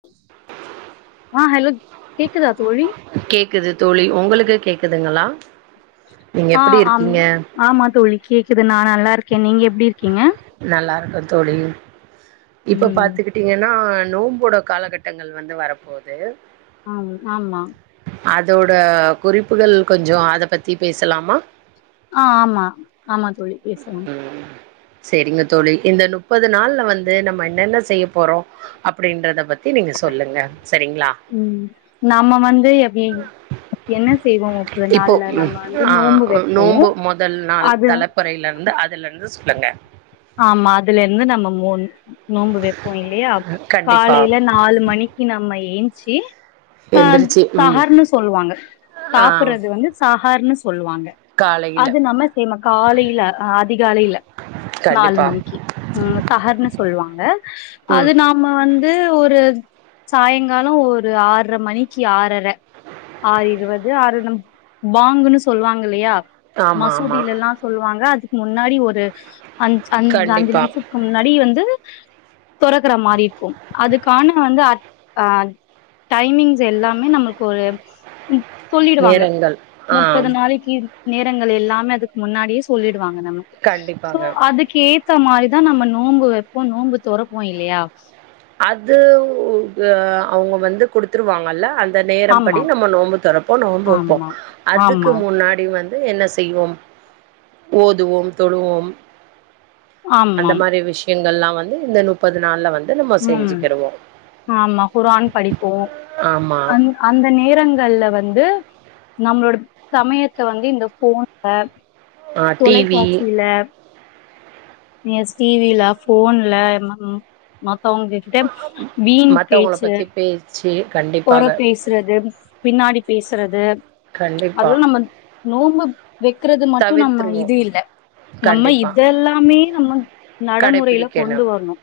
[inaudible] ஆ hello கேக்குதா தோழி கேக்குது தோழி ஒங்களுக்கு கேக்குதுங்களா நீங்க ஆ எப்படி அம் இருக்கீங்க ஆமா தோழி கேக்குது நா நல்லாருக்கே நீங்க எப்டி இருக்கீங்க நல்லாருக்க தோழி இப்ப ம் பாத்துக்கிட் டீங்கனா நோம்போட காலகட்டங்கள் வந்து வரப்போது ஆம் ஆமா அதோட குறிப்புகள் கொஞ்ச அத பத்தி பேசலாமா ஆ ஆமா ஆமா தோழி பேசலா சேரிங்க தோழி இந்த நுப்பது நாள்ல வந்து நம்ம என்னென்ன செய்ய போறோ அப்டின்றத பத்தி நீங்க சொல்லுங்க செரிங்ளா ம் நம்ம வந்து எப்டி என்ன செய்வோ முப்பது இப்போ நாள்ல நம்ம ம் வந்து ஆ நோம்பு அ வெப்போ நோம்பு மொதல் நாள் அது தல பொறையில இருந்து அதுலருந்து சொல்லுங்க ஆமா அதுலருந்து நம்ம மூன் நோம்பு வெப்போ இல்லையா கண்டிப்பா காலைல நா நாலு மணிக்கு நம்ம ஏந்ச்சு ஆ எந்திரிச்சு ம் தகர்ன்னு சொல்லுவாங்க ஆ சாப்புட்றது வந்து சஹர்ன்னு சொல்லுவாங்க காலையில அது நம்ம சேமா காலைல அதிகாலைல [inaudible] நாலு மணிக்கு ம் சஹர்ன்னு சொல்லுவாங்க ம் அது நா நம்ம வந்து ஒரு சாய்ங்கால ஒரு ஆற்ர மணிக்கு ஆறர ஆறு இருவது ஆறுநுப் பாங்குன்னு சொல்லுவாங்க இல்லையா ஆமா ஆமா மசூதிலலா சொல்லுவாங்க அதுக்கு முன்னாடி ஒரு அஞ் அஞ் அஞ்சு கண்டிப்பா நிம்ஷத் க்கு முன்னாடி வந்து தொறக்குற மாரி இருக்கு அதுக்கான வந்து அர்த் அ டைமிங்ஸ் எல்லாமே நமக்கு ஒரு ம் சொல்லிடுவாங்க நேரங்கள் ஆ முப்பது நாளைக்கி நேரங்கள் எல்லாமே அதுக்கு முன்னாடியே சொல்லிடுவாங்க நம்ம கண்டிப்பாங்க அதுக்கு ஏத்த மாரிதா நம்ம வெப்போ நோம்பு தொரப்போ இல்லையா அது உ ஆ அவுங்க வந்து குடுத்துருவாங்கல்ல அல் அந்த நேரப்படி ஆமாம் நம்ம நோம்பு தொரப்போ நோம்பு வெப்போ ஆமாம் அதுக்கு ஆமாம் முன்னாடி வந் ட்டு என்ன செய்வோம் ஓதுவோம் தொழுவோம் அந்த ஆமாம் மாரி விஷ்யங்கள்லா வந்து இந்த நுப்பது நாள்ல வந்து நம்ம ம் செஞ்சுக்கிருவோ ஆமா குரான் படிப்போ ஆமா அன் அந்த நேரங்கள்ல வந்து நம்மளோட சமயத்த வந்து இந்த ஃபோன்ல ஆ டிவி தொலைக்காட்சில எஸ் டி வி ல ஃபோன்ல ம் மத்தவ்ங்கிட் ட்ட வீண் மத்தவங்கள பேச்சு பத்தி பேச்சு கண்டி கொற பேசுறது பின்னாடி பேசுறது கண்டிப்பா அதுலா நம்ம நோம்பு வெக்கிறது மட்டு நம்ம தவிர்த்துருவோ இது இல்ல நம்ம கண்டிப்பா இதெல்லாமே நம்ம நடமுறைல கடைபிடிக்கணு கொண்டு வர்ணு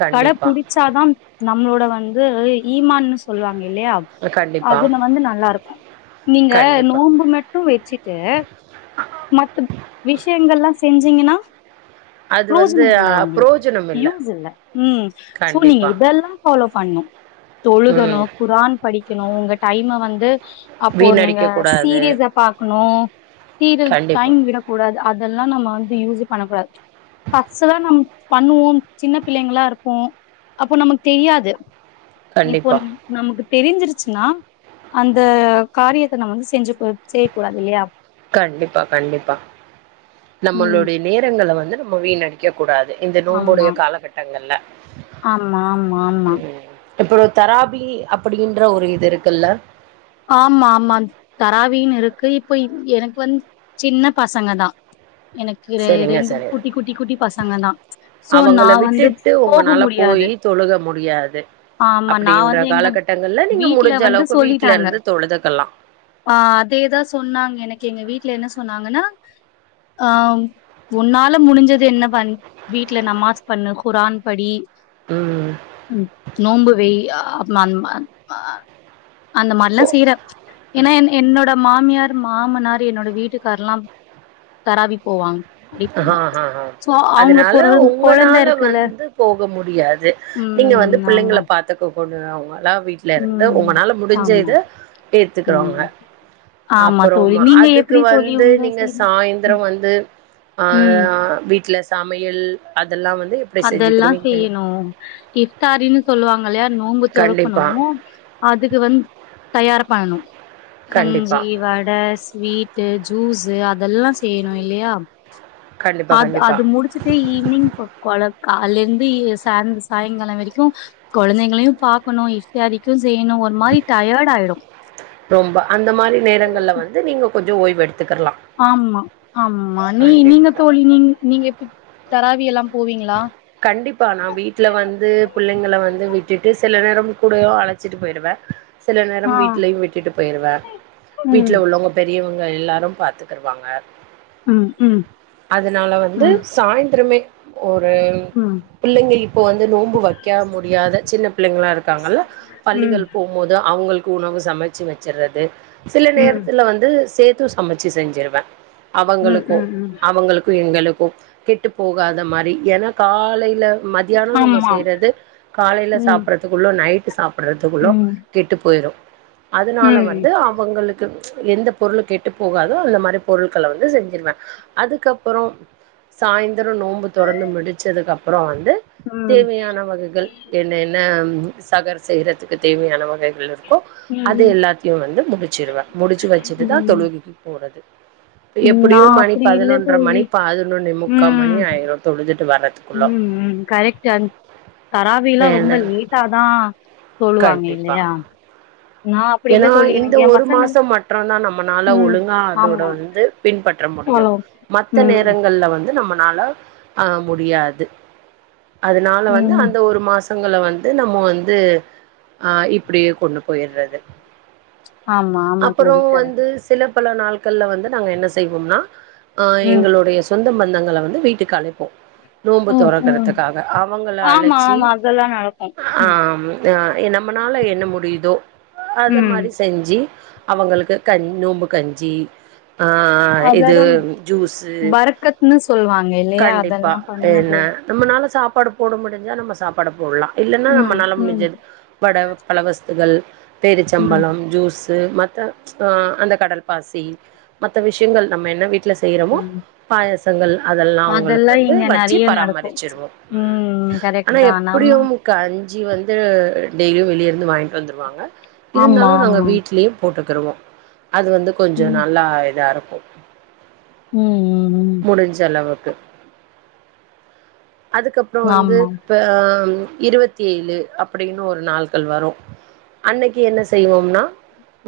கண்டிப்பா தாத்தா தான் நம்ளோட வந்து ஈமான்னு சொல்லுவாங்க இல்லையா கண்டிப்பா அதுல வந்து நல்லாருக்கும் நீங்க கண்டிப்பா நோம்பு மட்டும் வெச்சிட்டு மத்த விஷயங்கல்லா செஞ்சீங்கன்னா அது வந்து ப்ரோஜனம் அ இல்ல ஓங்களுக்கு புரோஜனம் யூஸ் இல்ல ம் சோ நீங்க கண்டிப்பா இதெல்லாம் ஃபாலோ பண்ணும் ம் தொழுகணும் குரான் படிக்கணும் உங்க டைம வந்து அப்போ நீங்க வீணடிக்க கூடாது சீரியஸா பாக்கணும் சீர் கண்டிப்பா டைம் விடக்கூடாது கூடாது அதெல்லாம் நம்ம வந்து யூஸ் பண்ணக் கூடாது ஃபர்ஸ்டுலா நம்ப பண்ணுவோம் சின்ன பிள்ளைங்களா இருப்போம் அப்போ நமக்கு தெரியாது இப்போ கண்டிப்பா நமக்கு தெரிஞ்சிருச்சுனா அந்த காரியத்த நம்ப வந்து செஞ்சு செய்ய கூடாது இல்லயா கண்டிப்பா கண்டிப்பா ம் நம்மளோட நேரங்கள வந்து நம்ம வீண்ணடிக்க கூடாது இந்த ஆமா நோம்போடய காலகட்டங்கள்ல ஆமா ஆமா ஆமா ம் இப்போ தராபி அப்டின்ற ஒரு இது இருக்குல்ல ஆமா ஆமா தராவின்னு இருக்கு இப்ப எனக்கு வந்து சின்ன பசங்கதா எனக்கு சரிங்க ரெண்டு சரி குட்டி குட்டி குட்டி பசங்கதான் சோ அவங்கள நான் வந்து விட்டுட்டு போக உங்கனால போய் முடியாது தொழுக முடியாது ஆமா நா அப்டின்ற வந்து எங்க காலகட்டங்கள்ல நீங்க வீட்ல முடிஞ்ச வந்து அளவுக்கு வீட்ல சொல்லிட்டாங்க இருந்து தொழுதுக்கலாம் ஆ அதேதான் சொன்னாங்க எனக்கு எங்க வீட்ல என்ன சொன்னாங்கன்னா ஆ ஒன்னால முடிஞ்சது என்ன பண்னு வீட்ல நமாஸ் பண்ணு குரான் படி ம் நோம்பு வை அ அந்த மா அ அந்த மா செய்றேன் ஏன்னா என் என்னோட என்னோட மாமியார் மாமனார் என்னோட வீட்டுக்கார்லாம் தராவி போவாங்க ஆ ஹ படிப்பாங்க ஹ ஹா சோ அவங்க அதனால பொருள் கொழந்த ஒங்கனால இருக்குல்ல வந்து போக முடியாது நீங்க வந்து ம் ஆமா புள்ளைங்கள பாத்துக்ககூடியவங்களா வீட்ல ல இருந்து ம் ஒங்கனால முடிஞ்ச ஆமா இது ஏத்துக்கோங்க ம் ஆமா தோழி அப்பறமா நீங்க அதுக்கு எப்டி தோழி வந்து உங்க நீங்க சைடு சாய்ந்தரம் வந்து ஆ ம் வீட்டுல சமையல் அதெல்லாம் வந்து எப்டி அதெல்லாம் செஞ்சுக்கிருவீங்க செய்யணும் இஃப்தாரின்னு சொல்லுவாங்க இல்லயா நோம்பு கண்டிப்பா தொறக்கணும் அதுக்கு வந்து தயார் பண்ணணும் கண்டிப்பா கஞ்சி வட அ ஸ்வீட்டு ஜூஸ்சு அதெல்லாம் செய்யணும் இல்லையா கண்டிப்பா அது கண்டிப்பா அது முடிச்சுட்டு ஈவி்னிங் கொல கால்லஇருந்து சாந் சாயங்காலம் வரைக்கும் கொழந்தைங்களையும் பாக்கணும் க்கும் செய்யணும் ஒரு மாரி டயர்டாய்டுது ரொம்ப அந்த மாரி நேரங்கள்ல வந்து நீங்க கொஞ்சம் ஓய்வு எடுத்துகற்ல்லாம் ஆமா ஆமா நீ நீங்க தோழி நீங்க நீங்க எப்டி தராவில்லாம் போவீங்களா கண்டிப்பா நான் வீட்ல வந்து புள்ளைங்க வந்து விட்டுட்டு சில நேரம் கூடயோ அழச்சிட்டு போய்டுவேன் சில நேரம் ஆ வீட்லயும் விட்டுட்டு போய்டுவேன் ம் வீட்ல உள்ளவங்க பெரியவங்க எல்லாரும் பாத்துக்குருவாங்க ம் ம் அதனால ம் வந்து ம் சாய்ந்தரமே ஒரு ம் பிள்ளைங்க இப்ப வந்து நோம்பு வைக்க முடியாத சின்ன புள்ளைங்களா இருக்காங்கல்ல பள்ளிகள் போ போது அவுங்களுக்கு உணவு சமைச்சு வச்சுறது சில ம் நேரத்துல வந்து சே சேத்து சமைச்சு செஞ்சிருவேன் ம் அவங்களுக்கும் ம் ம் அவங்களுக்கும் எங்களுக்கும் கெட்டு போகாத மாரி ஏன்னா காலைல ம மத்யாணொ நம்ம ஆமா செய்றது காலைல ம் சாப்புட்றதுக்குள்ளொ நைட்டு சாப்புட்றதுக்குள்ளொ ம் கெட்டு போய்ரு அதுனால ம் வந்து அவங்களுக்கு எந்த பொருள் கெட்டு போகாதோ அந்த மாரி பொருள்கள வந்து செஞ்சிருவே அதுக்கப்பறொ சாய்ந்தரொ நோம்பு தொறந்து முடி ச்சதுக்கு அப்பறொ வந்து ம் தேவயாண வகைகள் என்னென்ன சகர் செய்ற துக்கு தேவையன வகைகள் இருக்கோ அது ம் எல்லாத்தியு வந்து முடுச்சிருவ முடுச்சு வச்சுட்டுதா ம் தொழுகக்கி போறது நா எப்டியு மணி அப்டி இல்ல பதினொன்ற மணி தோழி பதினொன்னே முக்கா மணி ம் ஆயிரு தொழுதுட்டு வர்ற ம் ம் கரெக்ட்டு அந் தராவிலா ரொம்ப ஏன்னா லேட்டாதா தொழுவாங்க இல்லையா நா அப்டி இல்ல ஏனா தோழி இந்த எனக்கு எ ஒரு பசங்களு மாசம் மற்று தா நம்மனால ம் ஒழுங்கா அதோட ஆமா வந்து பின்பற்ற முடியு ஹலோ மத்த ம் நேரங்கள்ல வந்து நம்மனால ஆ முடியாது அதுனால வந்து ம் அந்த ஒரு மாச பசங்கள வந்து நம்ம வந்து ஆ இப்டியே கொண்டு போயிறது ஆமா ஆமா தோழி கரெக் வந்து சில பல நாள்கள்ல வந்து நாங்க என்ன செய்வோம்னா அ ம் எங்களொடைய சொந்த பந்தங்கள வந்து வீட்டுக்கு அழைப்போ நோம்பு ம் ம் தொறக்கறதுக்காக அவுங்கள ஆமா அழச்சி ஆமா அதெல்லா நடக்கு ஆ அ எ நம்மனால என்ன முடியுதோ அத ம் மாரி செஞ்சி அவங்களுக்கு கஞ் நோம்பு கஞ்சி ஆ ஆ இது அததா ஜூஸு பரக்கத்ன்னு சொல்லுவாங்க இல்லையா கண்டிப்பா அதெல்லா பண்ணது என்ன நம்மனால சாப்பாடு போட முடிஞ்சா நம்ம சாப்பாடு போட்லா இல்லன்னா ம் நம்மனால ம் முடிஞ்சது வட பழவஸ்துகள் ம் பேரிச்சம்பளம் ஜூஸு மத்த ஆ அந்த கடல் பாசி மத்த விஷ்யங்கள் நம்ம என்ன வீட்டுல செய்றமோ ம் பயாசங்கள் அதெல்லா அவுங்களுக்கு வந்து இங்க வச்சு நெறைய நடக்கு பராமரிச்சிரேவோ ம் கரெக்ட் ஆனா தா நம்ம எப்டியு கஞ்சி வந்து டெய்லியு வெளிய இருந்து வாங்கிட்டு வந்துருவா வாங்க ஆமா இருந்தாலு நாங்க ஆமா வீட்லயு போட்டுக்கிருவோ அது வந்து கொஞ்சொ ம் நல்லா இதா இருக்கு ம் ம் ம் முடுஞ்சளவுக்கு அதுக்கப்றொ வந்து ஆமா ப்ப இருவத்தி ஏழு அப்டின்னு ஒரு நாள்கள் வரு அன்னைக் கி என்ன செய்வோம்னா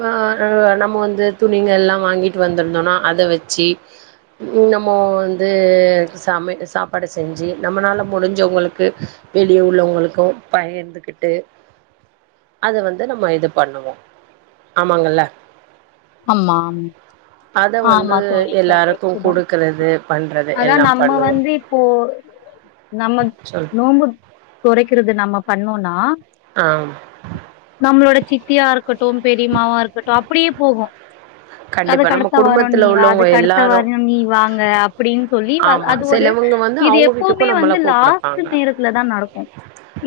வ அ நம்ம வந்து துணிங்கெல்லா வாங்கிட்டு வந்துருந்தோனா அத வெச்சி நம்மோ வந்து சமை சாப்பாடு செஞ்சி நம்மனால முடிஞ்சவங்ளுக்கு வெளிய உள்ளவங்ளுக்கு பயந்துகிட்டு அத வந் து நம்ம இது பண்ணுவோ ஆமாங்கல்ல ஆமாம் அத ஆமா வந்து தோழி எல்லாருக்கு கரெக்ட்டு தா குடுக்கறது பண்றது அதா எல்லா நம்ம பண்ணுவோ வந்து இப்போ நம்ம சொல் நோம்பு தொறைக்கிறது நம்ம பண்ணோன்னா ஆம் நம்ளோட சித்தியா இருக்கட்டு பெரிமாவா இருக்கட்டு அப்டியே போகு கண்டிப்பா நம்ம அதுக்கடுத்த வரோ நீ குடும்பத்துல வா உள்ளவங்க அதுக் கடுத்த எல்லாரு வரோ நீ வாங்க அப்டின் சொல்லி வ மா செலவுங்க வந்து அவுங்க வீட்டுக்கு நம்மள லாஸ்ட் கூப்புடப்பாங்க நேரத்துலதா நடக்கு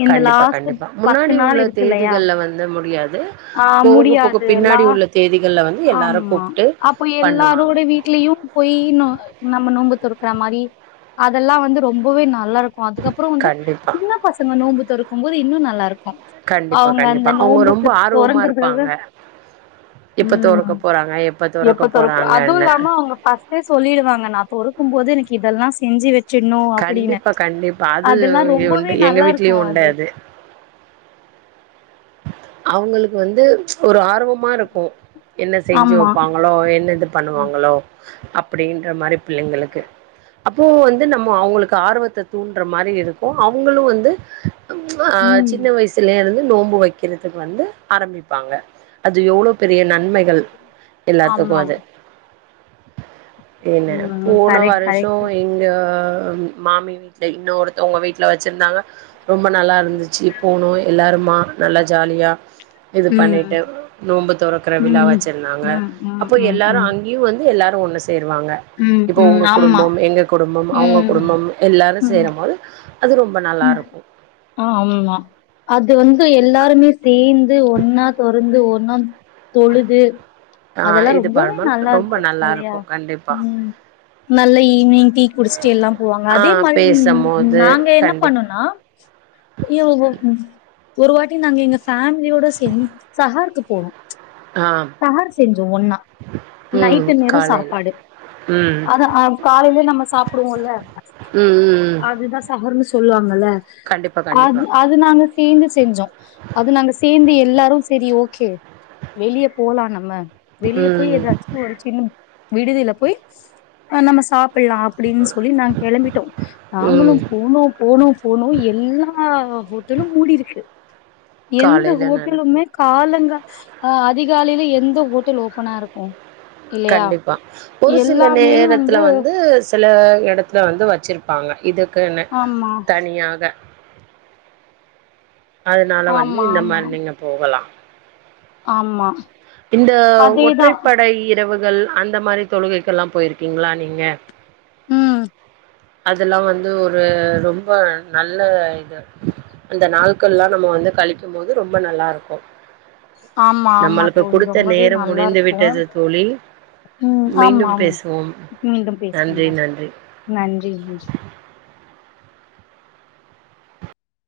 இந்த கண்டிப்பா லாஸ்ட் கண்டிப்பா பத்து முன்னாடி உள்ள நாள் இருக்கு இல்லையா தேதிகள்ல வந்து முடியாது ஆ போக போக முடியாது பின்னாடி உள்ள தேதிகள்ல வந்து எல்லாரு மா கூப்ட்டு அப்ப பண்ணுவாங்க எல்லாரோட வீட்லயு போயி நோ நம்ம நோம்பு தொறுக்குறா மாரி அதெல்லா வந்து ரொம்பவே நல்லாருக் கு அதுக்கப்றொ வந்து கண்டிப்பா சின்ன பசங்க நோம்பு தொறக்கும் போது இன்னு நல்லாருக்கு கண்டிப்பா கண்டிப்பா அவுங்க ரொம்ப ஆர்வமா தொறங்கறதுக்காக இருப்பாங்க இப்ப தொறக்க ம் போறாங்க எப்ப தொறக்க போறாங்கன்னு அவுங்க ஃபஸ்டே சொல்லிடுவாங்க நா தொறக்கும் போது எனக்கு இதெல்லா செஞ்சு வெச் சின்னு அப்டின்னு கண்டிப்பா கண்டிப்பா அது அதுல்லா ரொம்பவே உண்டு எங்க நல்லாருக்கு வீட்லயு உண்டு அது அவுங்ளுக்கு வந்து ஒரு ஆர்வமா இருக்கு என்ன செஞ்சு ஆமா வெப்பாங் களோ என்ன இது பண்ணுவாங்ளோ அப்டின்ற மாரி புள்ளைங்ளுக்கு அப்பவு வந்து நம்ம அவுங்ளுக்கு ஆர்வத்த தூண்டுற மாரி இருக்கு அவங்ளு வந்து ம் சின்ன வயசுலய இருந்து நோன்பு வைக் கிறதுக்கு வந்து ஆரம்பிப்பாங்க அது எவ்ளோ பெரிய நன்மை எல்லாத்துக்கு ஆமா அது என்ன ம் போன கரெக்ட் வருஷோ கரெக்ட் எங் ஆ மாமி வீட்ல இன்னொருத்தவங்க வீட் வீட்ல வெச்சிருந்தாங்க ரொம்ப நல்லா இருந்துச்சு போணோ எல்லாருமா நல்லா ஜாலியா இது ம் பண்ணிட்டு நோன்ம்பு தொறக்கற விழா ம் வச்சிருந்தாங்க ம் ம் அப்போ ம் எல்லாரு ம் அங் வந்து எல்லாரு ஒண்ணு சேருவாங்க ம் இப்ப ம் உங்க ஆமா குடும்பம் எங்க குடும்பம் அவுங்க ம் குடும்பம் எல்லாரு ம் சேரும்போது அது ரொம்ப நல்லா இருக்கு ஆமா அது வந்து எல்லாருமே சேந்து ஒன்னா தொறந்து ஒன்னா தொழுது ஆ அதெல்லா இது ரொம்பவே பண்ணும்போது நல்லா ரொம்ப இருக்கு நல்லா இல்லையா இருக்கு கண்டிப்பா உம் நல்ல ஈவினிங் டீ குடிச்ட்டு எல்லா போவாங்க ஆ அதே மாரி பேசம்போது நாங்க என்ன பண்ணு கண்டிப்பா ஆ [unintelligible] ஒரு வாட்டி நாங்க எங்க ஃபேமிலியோட சேந் சகார்க்கு போனோ ஆ சகார் செஞ்சோ ஒன்னா ம் நைட்டு நேரோ காலைல சாப்பாடு ம் அதஹ் ஆ காலைல நம்ம சாப்டுவோம்ல ம் ம் ம் அதுதா சகர் னு சொல்லுவாங்கல்ல கண்டிப்பா கண்டிப்பா அது நாங்க சேந்து செஞ்சோ அது நாங்க சேந்து எல்லாரு செரி ஓகே வெளியே போலா நம்ம வெளியே போய் ம் ஏதாச்சு ஒரு சின்ன விடுதில போயி ஆ நம்ம சாப்பிட்லா அப்டின் சொல்லி நான் கெளம்பிட்டோ நாங்ளு ம் போனோ போனோ போனோ எல்லா ஹோட்டலு மூடிருக்கு எந்த காலையில நேரத்துல ஹோட்டலுமே காலங்கா அ அதிகாலைல எந்த ஹோட்டல் ஓப்பனா இருக்கு இல்லையா கண்டிப்பா ஒரு சில நேரத்துல வந்து சில இடத்துல வந்து வெச்சுருப்பாங்க இதுக்குனு ஆமா தனியாக அதனால வந்து ஆமா இந்த ஆமா மாரி நீங்க போகலா ஆமா இந்த அதேதா ஒற்றைப்படை இரவுகள் அந்த மாரி தொழுகைக்கு எல்லா போயிருக்கீங்களா நீங்க ம் அதெல்லா வந்து ஒரு ரொம்ப நல்ல இது அந்த நாட்கள் எல்லா நம்ம வந்து கழிக்கும் போது ரொம்ப நல்லா இருக்கு ஆமா ஆமா நம்மளுக்கு தோழி குடுத்த ரொம்பவே நேரம் நல்லா முடிந்து இருக்கு விட்டது தோழி உம் ஆமா மீண்டும் ஆம் பேசுவோம் மீண்டும் பேசலா நன்றி தோழி நன்றி நன்றி